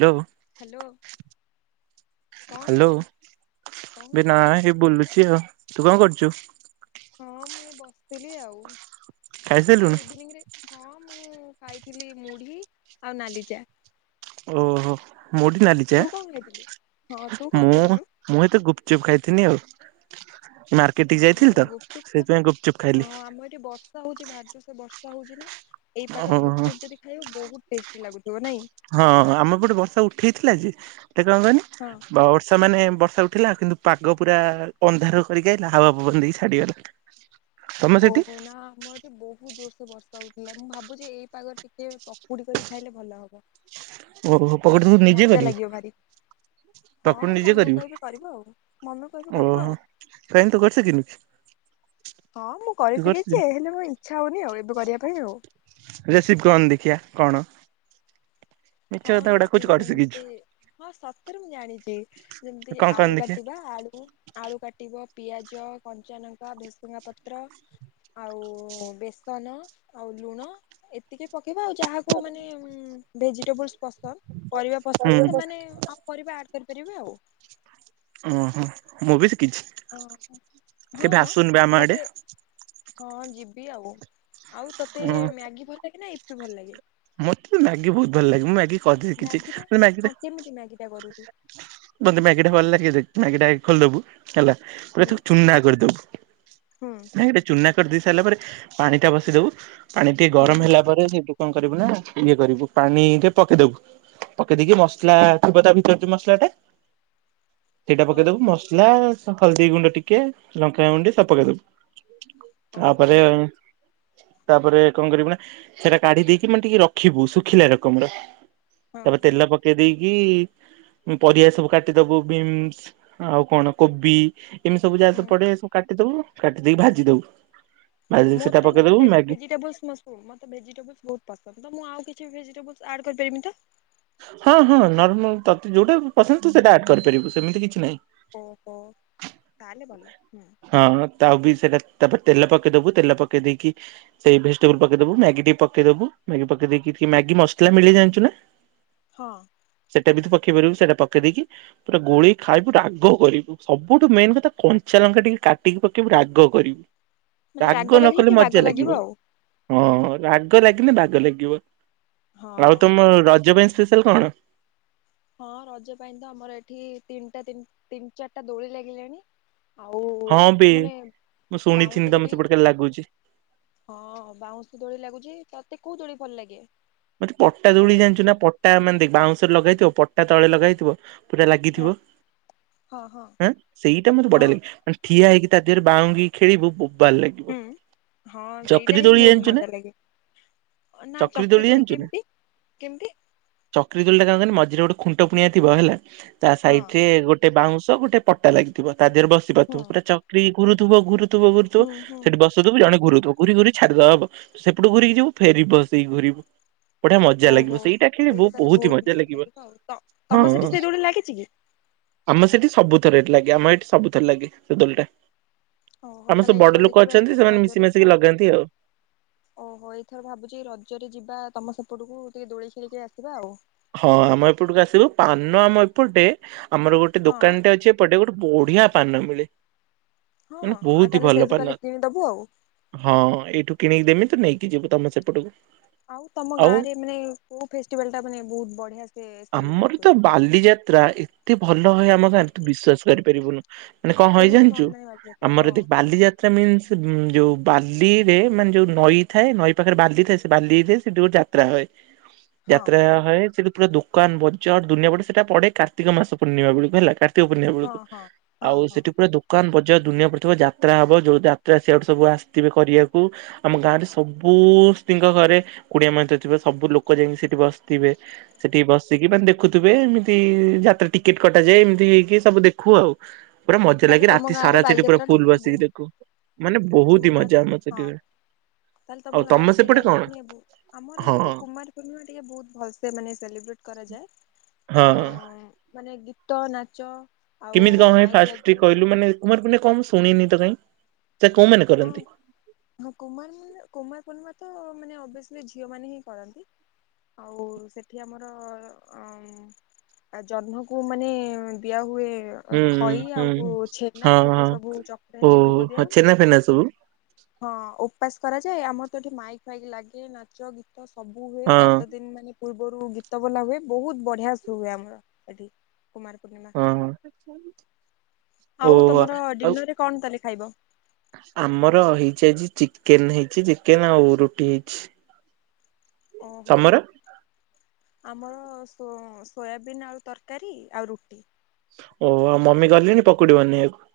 Hello hello କଣ hello କରୁଛୁ କଣ କରୁଛୁ ଭନା ଏ ବୋଲୁ ଛିଅ ତୁ କଣ କରୁଛୁ? ହଁ ମୁଁ ଏଇ ବସିଥିଲି ଆଉ ଆଉ ଖାଇସାରିଲୁଣି? ଇଭିନିଂରେ ହଁ ମୁଁ ଖାଇଥିଲି ମୁଢି ଆଉ ନାଲିଚା। ଓହୋ। ମୁଢ଼ି ନାଲି ଚା ଖାଇଥିଲୁ? ହଁ ତୁ କଣ ମୁଁ ଖାଇଥିଲୁ ମୁଁ ଏତ ଗୁପଚୁପ୍ ଖାଇ ଥିନି ଆଉ। ମାର୍କେଟ ଟିକେ ଓହୋ ଯାଇଥିଲି ତ ଗୁପଚୁପ ସେଇଥିପାଇଁ ଗୁପଚୁପ୍ ହଁ ଖାଇଲି ଆମର ଏଠି ବର୍ଷା ହଉଛି ଭାରି ଜୋରସେ ବର୍ଷା ହୋଉଛି ନା? ଏଇ ଓହୋ ପାଖରେ ଗୁପଚୁପ୍ ଯଦି ଖାଇବ ବହୁତ ଟେଷ୍ଟି ଲାଗୁଥିବ ନାଇଁ। ଥିଲା ଯେ ଏ କଣ କହନି ହଁ ବାବା ବର୍ଷା ମାନେ ବର୍ଷା ଥିଲା କିନ୍ତୁ ପାଗ ପୁରା ଅନ୍ଧାର କରିକି ଆଇଲା ହାୱା ବନ୍ଦ ହେଇକି ଛାଡିଗଲା। ତମେ ସେଠି ଓହୋ ନା ଆମର ଏଠି ବହୁତ ଜୋରସେ ବର୍ଷା ହଉ ହେଲା ମୁଁ ଭାବୁଛି ଏଇ ପାଗରେ ଟିକେ ପକୁଡି କରିକି ଖାଇଲେ ଭଲ ହବ। ଓହୋ ପକୁଡ଼ି ମୁଁ ନିଜେ ମଜା ଲାଗିବ କରିବି? ଭାରି ହଁ ପକୁଡି ନିଜେ ମମିକୁ କରିବୁ କହିବି କରିବ ଆଉ ମମିକୁ କହିବି କରିବ ଆଉ ଓହୋ କାଇଁ ତୁ କରି ଶିକିିନୁ କି? ହଁ ମୁଁ ତୁ କରି ଶିକିଛି ଶିଖିନୁ ହେଲେ ମୋ ଇଛା ହଉନି ଆଉ ଏବେ କରିବା ପାଇଁ ଆଉ। ରେସିପି କଣ ଦେଖିଆ କଣ ମିଛ ହଁ କଥା ଗୁଡା କହୁଛୁ ରେସିପି କରି ଶିଖିଛୁ ସେମତି ହଁ ସତରେ ମୁଁ ଜାଣିଛି ଯେମିତି କଣ କହନି ଆଳୁ ଦେଖିଆ କାଟିବା ଆଳୁ ଆଳୁ କାଟିବ ପିଆଜ, କଞ୍ଚା ଲଙ୍କା, ଭେସୁଙ୍ଗା ପତ୍ର, ଆଉ ବେସନ ଆଉ ଲୁଣ ଏତିକି ପ କେଇବା ଆଉ ଯାହାକୁ ମାନେ ଉଁ ଭେଜି ଟେବୁଲ୍ ପସନ୍ଦ ପରିବା ପସନ୍ଦ ହୁଁ ସେମାନେ ଆଉ ପରିବା ଆଡ କରିପାରିବେ ଆଉ। ଓହୋ ମୁଁ ବି ଶିକ୍ କିଛି କେବେ ହଁ। ଆସୁନୁ ବେ ଆମ ଆଡେ। ତତେ ହଁ ଯିବି ଆଉ। ଆଉ ତୋତେ ଉଁ ମ୍ୟାଗି ଭଲ ଲାଗେ ନା ଇପ୍ ଭଲ ଲାଗେ? ମତେ ତ ମ୍ୟାଗି ବହୁତ ଭଲ ଲାଗେ ମୁଁ ମ୍ୟାଗି ଅଧିକ କିଛି ମ୍ୟାଗି [unintelligible] ମ୍ୟାଗି ଟା ହଁ କେମିତି ମ୍ୟାଗି ଟା କରୁ ତୁ ମୋତେ ମ୍ୟାଗିଟା ଭଲ ଲାଗେ ମ୍ୟାଗି ଟା ଆଗେ ଖୋଲିଦବୁ ହେଲା ତାପରେ ହୁଁ। ତାକୁ ଚୁନା କରିଦବୁ ହୁଁ ନାଇଁ ହେଇଟା ଚୁନା କରିଦେଇ ସାରିଲା ପରେ ପାଣି ଟା ବସେଇଦବୁ। ପାଣି ଟିକେ ଗରମ ହୁଁ ହେଲା ପରେ ସେଇଠୁ କଣ କରିବୁ ନା ଇଏ କରିବୁ ପାଣି ରେ ପକେଇଦବୁ ପକେଇ ଦେଇକି ମସଲା ଥିବ ତା ଭିତରେ ଯୋଉ ମସଲା ଟା ସେଇଟା ପକେଇଦବୁ ମସଲା ହଳଦୀ ଗୁଣ୍ଡ ଟିକେ ଲଙ୍କା ଗୁଣ୍ଡି ସବ ପକେଇଦବୁ। ତାପରେ ଓହୋ ତାପରେ କଣ କରିବୁ ନା ସେଇଟା କାଢି ଦେଇକି କି ମାନେ ଟିକେ ରଖିବୁ ଶୁଖିଲା ରକମର ହଁ ତାପରେ ତେଲ ପକେଇ ଦେଇ କି ପରିବା ସବୁ କାଟିଦବୁ ବିମ୍ସ, ଆଉ କଣ କୋବି କେମି ସବୁ ଯାହା ହୁଁ ପଡେ ସବୁ କାଟିଦବୁ। କାଟି ଦେଇକି ଭାଜି ଦବୁ। ଭାଜି ହଁ ଦେଇକି ସେଟା ମତେ ମାନେ ପକେଇଦବୁ ଭେ ମ୍ୟାଗି ଭେଜିଟେବୁଲ ମତେ ଭେଜିଟେବୁଲ୍ ବହୁତ ପସନ୍ଦ। ତ ମୁଁ ଆଉ କିଛି ଭେଜିଟେବଲ ଆଡ କରିପାରିବି ତ। ହଁ ହଁ ନର୍ମାଲ ତତେ ଯୋଉଟା ପସନ୍ଦ ତୁ ସେଟା ଆଡ କରିପାରିବୁ ସେମିତି କିଛି ନାହିଁ। ଓହୋ ତାହେଲେ ଭଲା ହୁଁ। ହଁ ତା ବି ସେଇଟା ତାପରେ ତେଲ ପକେଇଦବୁ ତେଲ ପକେଇ ଦେଇକି ସେଇ ଭେଜିଟେବୁଲ ପକେଇବୁ ମ୍ୟାଗି ଟିକେ ପକେଇଦବୁ ମ୍ୟାଗି ପକେଇ ଦେଇକି ଟିକେ ମ୍ୟାଗି ମସଲା ମିଳେ ଜାଣିଛୁ ନା। ହଁ। ସେଇଟା ବି ତ ପକେଇ ପାରିବୁ ସେଇଟା ପକେଇ ଦେଇେକି ପୁରା ଗୋଳଇକି ଖାଇବୁ ରାଗ କରିବୁ ସବୁଠୁ ମେନ କଥା କଞ୍ଚା ଲଙ୍କା ଟିକେ କାଟିକି ପକେଇବୁ ରାଗ କରିବୁ। ମାନେ ରାଗ ନ ଲାଗିଲେ କଲେ କି ମଜା ବାଗ ଲାଗିବ। ଆଉ ହଁ ରାଗ ଲାଗିଲେ ବାଗ ଲାଗିବ। ଆଉ ହଁ। ତମ ରଜ ପାଇଁ ସ୍ପେସିଆଲ କଣ? ହଁ ରଜ ପାଇଁ ତ ଆମର ଏଠି ତିନିଟା ତିନି ଚାରିଟା ଦୋଳି ଲାଗିଲାଣି। ଆଉ ହଁ ବେ ମାନେ ମୁଁ ଶୁଣିଥିଲି ବାଉଁଶ ତମ ଦୋଳି ସେପଟେ କାଳେ ଲାଗୁଛି। ହଁ ବାଉଁଶ ଦୋଳି ଲାଗୁଛି ତତେ କୋଉ ଦୋଳି ଭଲ ଲାଗେ। ମତେ ପଟା ଦୋଳି ଖେଳିବା ପାଇଁ? ଜାଣିଛୁ ନା ପଟା ମାନେ ଦେଖ ବାଉଁଶରେ ଲଗା ହେଇଥିବ ପଟା ତଳେ ଲଗାହେଇଥିବ। ପୁରା ହଁ ଲାଗିଥିବ ହଁ ହଁ ଉ ସେଇଟା ମତେ ହଁ ବଢିଆ ଲାଗେ ମାନେ ଠିଆ ହେଇକି ତେ ବାଉଙ୍ଗୀ ଖେଳିବୁବୁ ହୁଁ ହଁ ସେଇଟା ହିଁ ଦୋଳି ବହୁତ ଜାଣିଛୁ ନା ମଜା ଲାଗେ ନା ଚକ୍ରି ଦୋଳି କେମିତି? କେମିତି ଚକ୍ରି ଦୋଳିଟା କଣ ମ ଯୋଉଥିଏ ଗୋଟେ ଖୁଣ୍ଟ ପୁଣିଆ ଥିବ ହେଲା। ତା ହଁ ସାଇଡ ରେ ଗୋଟେ ବାଉଁଶ ତ ଗୋଟେ ପଟା ଲାଗିଥିବ। ତା ଦେହରେ ବସି ହୁଁ ପାରୁଥିବ ପୁରା ଚକ୍ରି ଘୁରୁଥିବ ଘୁରୁ ଘୁରୁ ଥିବ ଘୁରୁ ଥିବ ହୁଁ ସେଠି ବସୁଥିବୁ ଜଣେ ଘୁରୁ ଥି ତ ଘୁୁରି ଘୁରି ଛାଡିଦବ ସେପଟୁ ଘୁରିକି ଯିବୁ ଫେରି ସେଇି ଘୁୁରିବୁ ବଢିଆ ମଜା ଲାଗିବ ଓହୋ ସେଇଟା ଆକଚୁଆଲି ତାହେଲେ ବହୁତି ହି ବହୁତ ମଜା ଲାଗିବ ଆଉ ତ ହଁ ତମ ସେଠି ସେଇ ଦୋଳି ଲାଗିଛି କି? ଆମ ସେଠି ସବୁ [unintelligible] ଏ ଲାଗି ଆମ ଏଠି ସବୁଥର ଲାଗିଛି ସେ ଦୋଳିଟା। ଓହୋ ଆମ ସବୁ ତାହେଲେ ବଡ ଏଇଥର ଲୋକ ଦେଖିବା ଅଛନ୍ତି ଏଇଥର ସେମାନେ ମିଶି ରଜରେ ମାଶିକି ଯିବା ଲଗାନ୍ତି ଆଉ ଓହୋ ଏଇଥର ଭାବୁଛି ରଜରେ ଯିବା ତୁମ ସେପଟକୁ ଟିକେ ଦୋଳି ଖେଳିକି ଆସିବା ଆଉ। ହଁ ଆମ ଏପଟକୁ ଆସିବୁ ପାନ ଆମ ଏପଟେ ଆମର ଗୋଟେ ହଁ ଦୋକାନଟେ ଅଛି ଏପଟେ ଗୋଟେ ବଢିଆ ପା ପାନ ମିଳେ। ମାନେ ହଁ ଆଉ ବୋହୁତି ତାହେଲେ ଭଲ ସେଇଠୁ ତାହେଲେ ପାନ କିଣିଦବୁ ଆଉ। ହଁ ଏଇଠୁ କିଣିକି ଦେମି ତୁ ନେଇ କି ଯିବି ତମ ସେପଟୁକୁ। ଆଉ ତମ ଗାଁରେ ମାନେ କୋଉ ଫେଷ୍ଟିଭାଲଟା ମାନେ ବହୁତ ବଢିଆ ସେ ସେଲିବ୍ରେଟ ଆମର ତ ହୁଏ? ବାଲିଯାତ୍ରା ଏତେ ଭଲ୍ ତ ହଏ ଆମ ସାର ତୁ ବିଶ୍ୱାସ କରିପାରିବୁନୁ। ମାନେ କଣ ହଏ କେମିତି କଣ ଜାଣିଚୁ ମାନେ ବାଲିଯାତ୍ରା ହଁ ଆମର ଦେଖ ବାଲିଯାତ୍ରା ମିନ୍ସ ଉଁ ଯୋଉ ବାଲିରେ ମାନେ ଯୋଉ ନଈ ଥାଏ ନଈ ପାଖରେ ବାଲି ଥାଏ ସେ ବାଲିରେ ସେଠି ଗୋଟେ ଯାତ୍ରା ହଏ। ହଁ ଯାତ୍ରା ହଏ। ସେଇଠି ପୁରା ଦୋକାନ ବଜାର ଦୁନିଆ ପଡ଼େ‌। ସେଟା ପଡ଼େ କାର୍ତ୍ତିକ ମାସ ପୂର୍ଣିମା ବେଳକୁ ହେଲା‌‌। କାର୍ ତିକ ପୂର୍ଣ୍ଣିମା ହଁ ବେଳୁକୁ ହଁ ହଁ ଆଉ ହଁ। ସେଠି ପୁରା ଦୋକାନ ବ ଜ ଦୁନିଆ ପଡ଼ିଥିବ ଯାତ୍ରା ହବ ଯୋଉ ଯାତ୍ରା ସିଆଡ଼ୁ ସବୁ ଆସିଥିବେ କରିବାକୁ ଆମ ଗାଁରେ ସବୁ ସ୍ତ୍ରୀଙ୍କ ଘରେ କୁଣିଆମାନେ ଥ ଥିବେ ସବୁ ଲୋକ ଯାଇଁକି ସେଠି ବସିଥିବେ। ସେଠି ବସିକି ମାନେ ଦେଖୁଥୁବେ ଏମିତି ଯାତ୍ରା ଟିକେଟ୍ କଟାଯାଏ ଏମିତି ହେଇକି ସବୁ ଦେଖୁ ଆଉ। ପୁରା ମଜା ତାହେଲେ ଲାଗେ ତମ ରାତି ଗାଁରେ ସାରା ସେଠି ପୁରା ବାଲିଯାତ୍ରାଟା ଫୁଲ ମାନେ ବସିକି ଦେଖୁ। ମାନେ ବୋହୁତ ବହୁତ ତମ ହି ଗାଁରେ ମଜା ତାଲେ ଆମର ହଁ, ସେଠି ହୁଏ ତାହେଲେ ଆଉ ତମ ଗାଁରେ ସେଇଟା ସେପଟେ ହେଲା କଣ ମାନେ ବୋ ଆମର ହଁ ଏଠି ତ କୁମାର ପୂର୍ଣ୍ଣିମା ଟିକେ ବୋହୁତ ଭଲସେ ତେ ମାନେ ସେଲିବ୍ରେଟ୍ କରାଯାଏ। ଅ ହଁ। ମାନେ ଗୀତ, ନାଚ ଆଉ କେମିତି କଣ ହଏ ମାଇକ୍ ଫାଷ୍ଟ ଟି ଲାଗିବ କହିଲୁ ମାନେ କୁମାର ପୂର୍ଣ୍ଣି କଣ ମୁଁ ଶୁଣିନି ତ କାଇଁ? ସେଟା କୋଉମାନେ ହଁ କରନ୍ତି? ହଁ କୁମାର ମାନେ କୁମାର ପୂର୍ଣ୍ଣିମା ତ ମାନେ ଅବେ ସ୍ଲି ଝିଅମାନେ ହିଁ କରନ୍ତି ଆଉ ସେଠି ଆମର ଅ ଜହ୍ନକୁ ମାନେ ଦିଆହୁଏ ଏ ଅ ହୁଁ ଖଇ ହୁଁ ଆଉ ଛେନା ହଁ ସେଥିରେ ହଁ। ସବୁ ଚକଟା ଓହୋ ହେଇକି ଭୋଗ ଦିଆ ହଁ ହୁଏ। ଛେନା ଫେନା ସବୁ ହଁ ଉପାସ କରା ଆଯାଏ ଆମର ତ ଏଠି ମାଇକ୍ ଫାଇକ୍ ଲାଗେ ନାଚ ଗୀ ତ ସବୁ ହୁଏ ହଁ ସାତ ଦିନ୍ ମାନେ ପୂର୍ବରୁ ଗୀତ ବୋଲା ହୁଏ ବୋହୁତ ବଢ଼ିଆ ସୋ ହୁଏ ଆମର ଏଠି, ର। ହଁ ହଁ। ଆଉ ଓହୋ ତମର ଆଉ ଡିନରରେ କଣ ତାହେଲେ ଖାଇବ? ଆମର ହେଇଚି ଆଜି ଚି କେନ ହେଇଚି ଚିକେନ ଆଉ ରୁଟି ହେଇଚି। ଓହୋ। ଆମର ସୋ ସୋୟାବିନ୍ ଆଳୁ ତରକାରୀ ଆଉ ରୁଟି। ଓ ଆଉ ମମି ଗଲେଣି ପକୁଡ଼ି ବନେଇଆକୁ?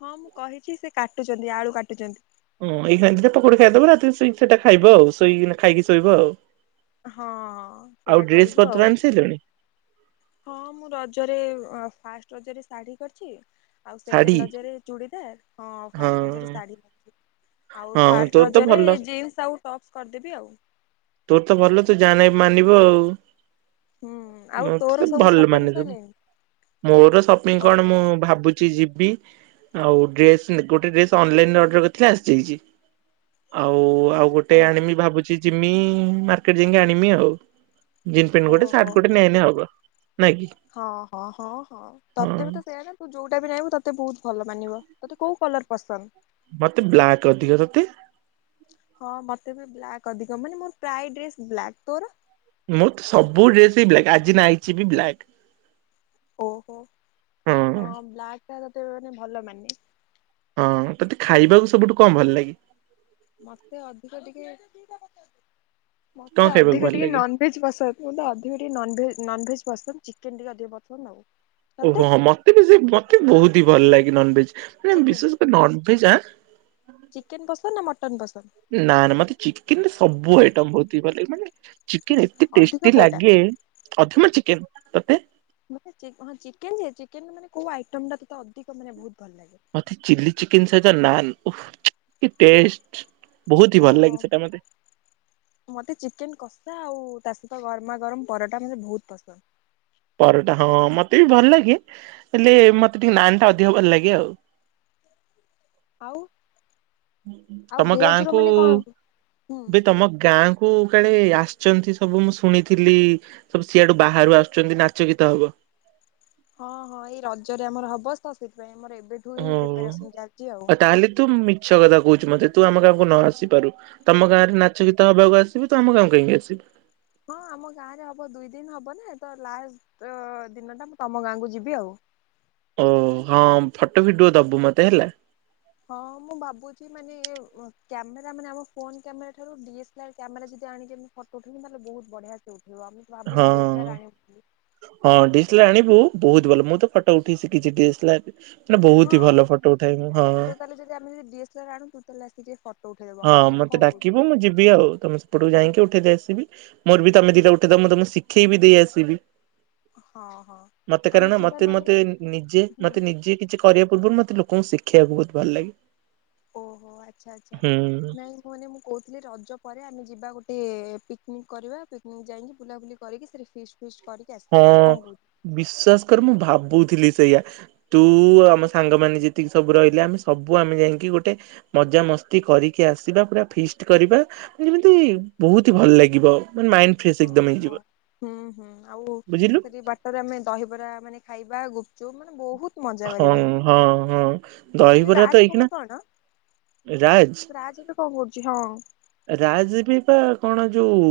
ହଁ ମୁଁ କହିଛି ସେ କାଟୁଛନ୍ତି ଆଳୁ କାଟୁଛନ୍ତି। ହଁ ଏଇ ଖିନା ପକୋଡ ଖାଇଦବ ରାତିରେ ଶୋଇ ସେଇଟା ଖାଇବ। ଆଉ ଶୋଇ କିନା ଖାଇକି ଶୋଇବ ଆଉ। ହଁ ଆଉ ସେଇଆ ଡ୍ରେସ କରିବୁ ପତ୍ର ଆଉ ଆଣି ସାରିଲଣି [inaudible] ହଁ ମୁଁ ରଜରେ ଫାଷ୍ଟ ରାଜରେ ଶାଢୀ କରିଚି। ଆଉ ଶାଢୀ ସେକେଣ୍ଡ ରଜରେ ଚୁଡି ଦାର। ହଁ ଆଉ ଫାଷ୍ଟ ରଜରେ ଶାଢୀ। ଆଉ ହଁ ଥାର୍ ତୋର ତ ରଜରେ ଭଲ। ଜିନ୍ସ ଆଉ ଟପସ କରିଦେବି ଆଉ। [inaudible] ତୋର ତ ଭଲ ଯାହା ହେନେ ମାନିବ ଆଉ ହୁଁ [inaudible] ଆଉ ମୁଁ ତୋର ତ ସବୁ ଭଲ ସପିଙ୍ଗ ମାନେ ମୁଁ ସଇଲାଣି? ମୋର ସପିଂ କଣ ଓହୋ ମୁଁ ଭାବୁଛି ଯିବି। ଆଉ ଡ୍ରେସ ଗୋଟେ ଡ୍ରେସ ଅନଲାଇନରେ ଅର୍ଡର କରିଥିଲା ଆ ଦେଇଚି ଆଉ ଆଉ ଗୋଟେ ଓ ଆଣିବି ଭାବୁ କି ଯିମି ମାର୍କେଟ ଯାଇକି ଆଣିବି ଆଉ। ଜିନ୍ ପ୍ୟାଣ୍ଟ ଗୋଟେ ଓହୋ ସାର୍ଟ ଗୋଟେ ନେଇଆଇଲେ ହବ ନାଇଁ କି [inaudible] ହଁ ହଁ ହଁ ହଁ ତତେ ବି ତ ସେଇଆା ନା ତୁ ଯୋଉଟା ବି ନହିଁବୁ ତତେ ତତେ ବହୁତ ଭଲ ମାନିବ ତୋତେ କୋଉ କଲର ପସନ୍ଦ। ମତେ ବ୍ଲାକ୍ ଅଧିକ ତତେ? ହଁ ମତେ ବି ବ୍ଲାକ୍ ଅଧିକ ମାନେ ମୋର ପ୍ରାୟଡ ତୋର? ମୋର ତ ସବୁ ଡ୍ରେସ ହ ବ୍ଲାକ୍ ଆଜି ନାଇଛି ବି ବ୍ଲାକ୍। ଓହୋ [inaudible] ହଁ ବ୍ଲା ତା ତେ ମାନେ ଭଲ ମାନେ। ହଁ ତତେ ଖାଇବାକୁ ସବୁଠୁ କଣ ଭଲ ଲାଗେ। ମତେ ଅଧିକ ଟିକେ [unintelligible] କଣ ମତେ ଖାଇବାକୁ ଅଧିକ ଭଲ ଟିକେ ଲାଗେ? ନନଭେଜ ବସନ୍ଦ ଅଧିକ ଟିକେ ନନଭେଜ ନନଭେଜ ଚିକେନ ଟିକେ ଅଧିକ ପସନ୍ଦ ଆଉ। ତତେ? ଓହୋହୋ ମତେ ବି ସେ ମତେ ବି ବହୁତ ହି ଭଲ ଲା କି ନନ୍ଭେଜ୍ ମ ଚିକେନ ବିଶେଷ କରି ନନଭେଜ ଆଁ [inaudible] ଚିକେନ ନା ମଟନ୍ ପସନ୍ଦ? ନା ନା ମତେ ଚିକେନରେ ସବୁ ଆଇଟମ ବହୁତ ହେଇ ଲାଗେ ମାନେ ଚିକେନ ଏତେ ଅଧିକ ଟେଷ୍ଟି କୋଉଟା ଲାଗେ ଅଧୀକ ଚିକେନ ତତେ? ମାନେଁ ଚିକେନ ଚେନ ମାନେ କୋଉ ଆଇଟମ ଟା ତତେ ଅଧିକ ମାନେ ବହୁତ ଭଲ ଲାଗେ? ମତେ ଚିଲ୍ଲି ଚିକେନ ସହିତ ନାନ୍ ଓହୋ କି ଟେଷ୍ଟ। ବହୁତ ହି ଭଲ ଓହୋ ଲାଗେ ସେଟା ମତେ ମତେ ଚିକେନ କ ସା ଆଉ ତା ସହିତ ଗରମା ଗରମ ପରଟା ମତେ ବୋହୁତ ପସନ୍ଦ। ପରଟା ହଁ ମତେ ବି ଭଲ ଲାଗେ ହେଲେ ମତେ ଟିକେ ନାନ୍ ଟା ଅଧିକ ଭଲ ଲାଗେ ଆଉ। ଓ ତମ ଗାଁକୁ ହୁଁ ବେ ତମ ଗାଁକୁ କାଳେ ଆସଚନ୍ତି ସବୁ ମୁଁ ଶୁଣିଥିଲି ସବୁ ସିଆଡ଼ୁ ବାହାରୁ ଆସୁଚନ୍ତି ନାଚ ଗୀତ ହବ। ହଁ ହଁ ଏଇ ରଜରେ ଆମର ହବ ତ ସେଇଥିପାଇଁ ହୋ ଆ ତାହେଲେ ତୁ ମିଛ କଥା କୋହୁଚୁ ମତେ। ତୁ ଆମ ଗାଁକୁ ନ ଆସିପାରୁ। ତମ ଗାଁରେ ନାଚ ଗୀତ ହବାକୁ ଆସିବୁ ତୁ ଆମ ଗାଁକୁ କାହିଁକି ଆସିବୁ? ହଁ ଆମ ଗାଁରେ ହବ ଦୁଇ ଦିନ୍ ହବ ନାଁ ତ ଲାଷ୍ଟ ଅ ଦିନଟା ମୁଁ ତମ ଗାଁକୁ ଯିବି ଆଉ। ଓ ହଁ ଫଟ ଭିଡୁଅ ଦବୁ ମତେ ହେଲା। ହଁ ମୁଁ ଭାବୁଚି ମାନେ ଏ କ୍ୟାମେରା ମାନେ ଆମ ଫୋନ କ୍ୟାମେରା ଠାରୁ D M L R camera ଯଦି ଆଣିକି ଏମି ଫଟୋ ଉଠେଇମି ତାଲେ ବୋହୁତ ବଢ଼ିଆସେ ଉ ହଁ ହଁ ଡି ଏସ୍ ଏଲ୍ ଆର୍ ଆଣିବୁ ବୋହୁତ ଭଲ ମୁଁ ତ ଫଟ ଉଠେଇ ଶିଖିଚି ଡି ଏସ୍ ଏଲ୍ ଆର୍ ରେ। ହଁ ତୁ ତାହେଲେ ଯଦି ଆମେ ଯଦି ଡି ଏସ୍ ଏଲ୍ ଆର୍ ଆଣୁୁ ତୁ ତାହେଲେ ଆସି ଟିକେ ଫ ହଁ ମତେ ଡାକିବୁ ମୁଁ ଯିବି ଆଉ ତମ ସେପଟୁ ଯାଇଁକି ଉଠେଇ ଦେଇ ଆସିବି। ମୋର ବି ତମେ ଦିଟା ଉଠେଇଦ ମୁଁ ତମୁ ଶିଖେଇ ବି ଦେଇ ଆସିବି। ହଁ ହଁ ମତେ ଆମେ କାରଣ ଯିବା ମତେ ନହେଲେ ମତେ ନିଜେ ହୁଁ ମତେ ନିଜେ କିଛି କରିବା ପୂର୍ବରୁ ମତେ ଲୋ ଙ୍କୋଉ ଶିଖେଇଆକୁ ବୋହୁତ ଭଲ ଲାଗେ। ଓହୋ ଆ ଆଚ୍ଛା ଆଚ୍ଛା ହୁଁ। ନାଇଁ ମୁଁ ମାନେ ମୁଁ କୋହୁଥିଲି ରଜ ପରେ ଆମେ ଯିବା ଗୋ ଏ ପିକନିକ୍ କରିବା ପିକନିକ୍ ଯାଇଁକି ବୁଲାବୁଲି କରିକି ସେଠି ଫିସ୍ ହଁ ବିଶ୍ୱାସ କର ମୁଁ ଭାବୁଥିଲି ତେଇଆ ତୁ ଆମ ସାଙ୍ଗମାନେ ଯେତିକି ସବୁ ରହିଲେ ଆମେ ସବୁ ଆମେ ଯାଇଁକି ଗୋଟେ ମଜା ମସ୍ତି କରିକି ଆସିବା ପୁରା ଫିଷ୍ଟ କରିବା ଯେମିତି ବୋହୁତି ଭଲ ଲାଗିବ। ମାନେ ମାାଇଣ୍ଡ ଫ୍ରେସ୍ ଏକଦମ୍ ଓହୋ ହେଇଯିବ। ହୁଁ ହୁଁ ଆଉ ବୁଝିଲୁ। ସେଠି ବାଟରେ ଆମେ ଦହିବରା ମାନେ ଖାଇବା ଗୁପଚୁପ୍ ମାନେ ବୋହୁ ହଁ ହଁ ହଁ ଆଉ ସେ ଯୋଉ ଦହିବରା ରାଜ ତ ଖବର ଏଇକ୍ଷିଣା କଣ? ରାଜ୍ ତି ହଁ। ରାଜ୍ ଏବେ ପା କଣ ଯୋଉ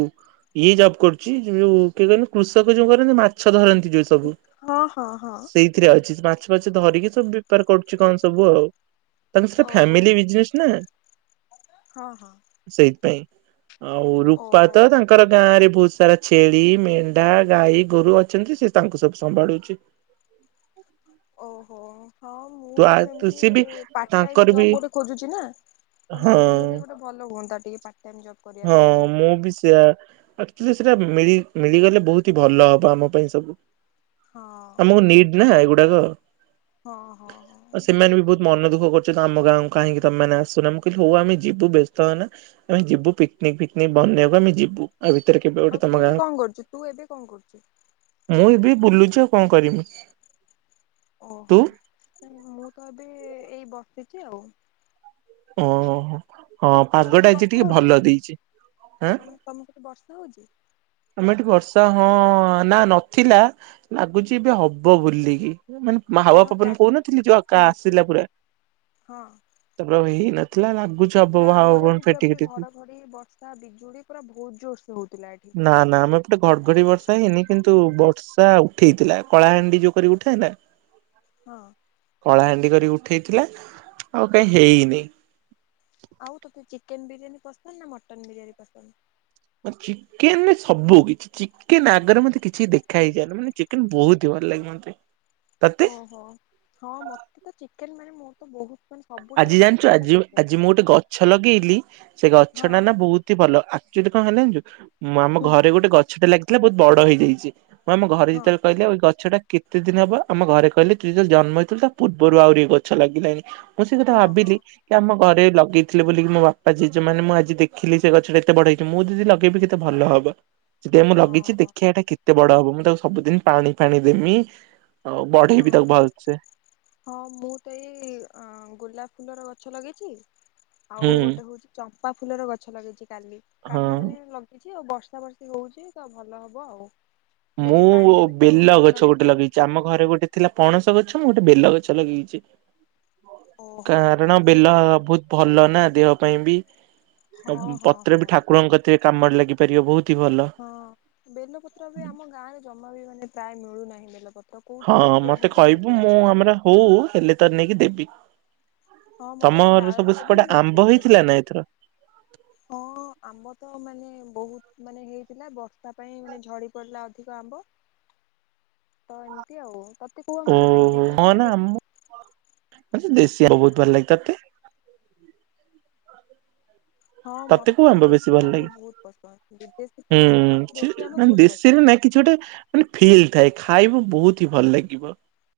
ଇଏ ଜବ୍ କରୁଚି ଯୋଉ କିଏ କହନି କୃଷକ ଯୋଉ କରନ୍ତି ମାଛ ଧର ନ୍ତି ଯୋଉ ସବୁ ହଁ ହଁ ହଁ ସେଇଥିରେ ଅଛି ରା ଛ ବାଛ ଧରିକି ସବୁ ବେପାର କରୁଚି କଣ ସବୁ ଆଉ। ତାଙ୍କ ସେଟା ଓହୋ ଫ୍ୟାମିଲି ବିଜନେସ୍ ନାଁ। ହଁ ହଁ। ସେଇଥିପାଇଁ। ଆଉ ରୂପା ଓହୋ ତ ତାଙ୍କର ଗାଁରେ ବହୁତ ସାରା ଛେଳି, ମେଣ୍ଢା, ଗାଈ ଗୋରୁ ଅଛନ୍ତି ସେ ତାଙ୍କୁ ସବୁ ସମ୍ଭାଳୁଚି। ଓହୋ। ହଁ ମୁଁ ତ ତୁ ସେମିତି ସିଏ ବି ପାର୍ଟ ଟାଇମ୍ ତାଙ୍କର ଜବ ବି ଗୋଟେ ଖୋଜୁଚି ନା ତ ହଁ ମିଳିଗଲେ ଗୋଟେ ଭଲ ହୁଅନ୍ତା। [inaudible] କରିବା ହଁ ପାଇଁ ଟିକେ ମୁଁ ବି ସେୟା ଆକ୍ଚୁଲି ସେଟା ମି ମିଳିଗଲେ ବହୁତ ହି ଭଲ ହବ ଆମ ପାଇଁ ସବୁ। ହଁ ଆମକୁ ନିଡ୍ ନା ଗୋଟେ। ନା କଣ?? ହଁ ହଁ ଆ ହଁ ସେମାନେ ବି ବହୁତ ମନ ଦୁଖ କରୁଛନ୍ତି ଆମ ଗାଁ କାହିଁକି ତମେ ମାନେ ଆସୁନ? ମୁଁ କହିଲି ହଉ ଆମେ ଯିବୁ ବ୍ୟସ୍ତ ହେନା ଆମେ ଯିବୁ। ଫି ପିକନିକ ପିକନିକ ବନେଇବାକୁ ଆମେ ଯିବୁ। ଆ ଭିତରେ କେବେ ଗୋଟେ ଆଉ ତମ ତୁ ଗାଁ ଏବେ କଣ କରୁଚୁ? ତୁ ଏବେ କଣ କରୁଚୁ? ବୁଲୁଚି ଆଉ କଣ କରିମି ମୁଁ। ଓହୋ ମୁଁ ତ ଏବେ ଏଇ ବସିଚି ଆଉ। ଓ ହୋ। ତମ ସେଠି ବର୍ଷା ହଉଚି? ଆଁ ତମ ତମର ସେଠି ବର୍ଷା ହଉଚି? ଆମ ଏଠି ବର୍ଷା ହଁ ନା ନଥିଲା ଲାଗୁଚି ଏବେ ହବ ବୋଲିକି। ମାନେ ହଁ ଚା ମାଉଆପବନ କହୁନଥିଲି ଯଉ ଆା ହୁଁ ଆସିଲା ପୁରା, ହଁ ତାପରେ ହେଇ ନଥିଲା। ନା ଆମର ଏଠି ପୁରା ପୁରୀ ଘଡଘଡି ବର୍ଷା ବିଜୁଳି ପୁରା ବହୁତ ଜୋରସ ହଉଥିଲା ଏଠି। ନା ନା ଆମେ ପଟେ ଘଡଘଡି ବର୍ଷା ହେଇନି କିନ୍ତୁ ବର୍ଷା ଉଠେଇଥିଲା କଳାହାଣ୍ଡି ଯଉ କର ଉଠାଏ ନା। ହଁ। କଳା ହାଣ୍ଡି କରିକି ଉଠେଇଥିଲା ଆଉ କାଇଁ ହେଇନି। ଆଉ ତୋତେ ଚିକେନ ବିରିୟାନୀ ପସନ୍ଦ ନା ମଟନ ବିରିୟାନୀ ପସନ୍ଦ। ମ ଚିକେନ ସବୁ କିଛି ଚିକେନ ଆଗରେ ମତେ କିଛି ଦେଖା ହେଇଯାଏନା ମାନେ ଚିକେନ ବହୁତ ହି ଭଲ ଲାଗେ ମତେ। ତତେ? ଓହୋ ହଁ ମତେ ତ ଚିକେନ ମାନେ ମୋର ତ ବହୁତ ମାନେ ସବୁଠାରୁ ଆଜି ଜାଣିଚୁ ପସନ୍ଦ ହେଲା ଆଜି ଚିକେନ। ଆଜି ମୁଁ ଗୋଟେ ଗଛ ଲଗେଇଲି, ସେ ଗଛ ହଁ ଟା ନା ବହୁତ ହି ଭଲ ଆକ୍ଚୁଲି କଣ ହେଲା ଜାଣିଚୁ? ମୁଁ ଆମ ହୁଁ ଘରେ ଗୋଟେ ଗଛଟା ଲାଗି ଥିଲା ବହୁତ ବଡ ହେଇଯାଇଚି। ହଁ ଆମ ଘରେ ହଁ ଯେତେବେଳେ କହିଲେ ଏ ଗଛଟା କେତେ ଦିନ ହବ ଆମ ଘରେ କହିଲେ ତୁ ଯେବେ ଜନ୍ମ ହେଇଥିଲୁ ତା ପୂର୍ବରୁ ଆହୁରି ଗଛ ଲାଗିଲାଣିି। ମୁଁ ସେ କଥା ହଁ ହଁ ଭାବିଲି କି ଆମ ଘରେ ଲଗେଇଥିଲେ ବୋଲିକି ମୋ ବାପା ଜେଜେ ମାନେ ମୁଁ ଆଜି ଦେଖିଲି ସେ ଗଛ ଟା ଏତେ ବଡ ହେଇଚି। ମୁଁ ଯଦି ଲଗେଇବି କେତେ ଭଲ ହବ। ସେଥିପାଇଁ ମୁଁ ହଁ ଲଗେଇଛି ହଁ ଦେଖିବା ଏଇଟା କେତେ ବଡ ହବ ମୁଁ ତାକୁ ସବୁଦିନ ପାଣି ଫାଣି ଦେମି ଆଉ ବଢେଇବି ହଁ ତାକୁ ଭଲସେ ହଁ ମୁଁ ତ ଏଇ ଆଁ ବିନା ଫୁଲର ଗଛ ଲଗେଇଛି। ଆଉ ହୁଁ ଗୋଟେ ହଉଛି ଚମ୍ପ ବା ଫୁଲର ଗଛ ଲଗେଇଛି। କାଲି କାଲି ହଁ। ମାନେ ଲଗେଇ ଇଛି ଆଉ ବର୍ଷା ବର୍ଷି ହଉଛି ତ ଭଲ ହବ ଆଉ। ଡେଲି ମୁଁ ପାଣି ଦେବି ଆଉ ବେଲ ଯତ୍ନ ଗଛ ନେବି ଗୋଟେ ଆଉ। ଲଗେଇଛି ଆମ ଘରେ ଗୋଟେ ଥିଲା ପଣସ ଗଛ ମୁଁ ଗୋଟେ ବେଲ ଗଛ ଲଗେଇଛି। ଓହୋ ଆଚ୍ଛା କାରଣ ଆଚ୍ଛା। ବେଲ ବହୁତ ଭଲ ନା ଦେହ ପାଇଁ ବି ଆଉ ହଁ ହଁ ପତ୍ର ବି ହଁ ଠାକୁରଙ୍କ କତିରେ କାମରେ ଲାଗିବ୍ [unintelligible] ବହୁତ। ହି ଭଲ। ହଁ ବେଲପତ୍ର ବି ଆମ ଆମ ଗାଁରେ ଜମା ବି ମାନେ ପ୍ରାୟ ମିଳୁନାହିଁ ବେଲପତ୍ର। କୋଉଠି ହଁ ଗୋଟେ ମତେ ଦିଇଟା କହିବୁ ଏମିତି ମୁଁ ଅଛି। ଆମର ହଉ ହେଲେ ତ ନେଇକି ଦେବି। ହଁ ମତେ ଗୋଟେ ତମର ସବୁ ଡାଳ ତ ମୁଁ ସେପଟେ ଆମ୍ବ ପୋତିଦେବି ହେଇଥିଲା ନା ଏଥର ନେଇକି। ହଁ ଆମ୍ୱ ତ ମାନେ ବହୁତ ମାନେ ହେଇଥିଲା ବର୍ଷା ପାଇଁ ମାନେ ଝଡି ପଡିଲା ଅଧିକ ଆମ୍ବ। ତ ଏମିତି ଆଉ ତ ଓୋ ହଁ ନା ଆମ [unintelligible] ଦେଶୀ ବହୁତ ଭଲ ଲାଗେ, ତତେ ହଁ ତତେ ମତେ କୋଉ ବି ଆମ୍ବ ବେଶୀ ଦେଶୀ ଭଲ ଆମ୍ବ ଲାଗେ? ବହୁତ ପସନ୍ଦ ବିଦେଶୀ ତ ହୁଁ ମତେ ସେ ଦେଶୀ ଆମ୍ବ ବହୁତ ପସନ୍ଦ। ଦେଶୀରେ ନା କିଛି ଗୋଟେ ମାନେ ଫିଲ୍ ଥାଏ ଖାଇବୁ ବହୁତ ହିଁ ଭଲ ଲାଗିବ।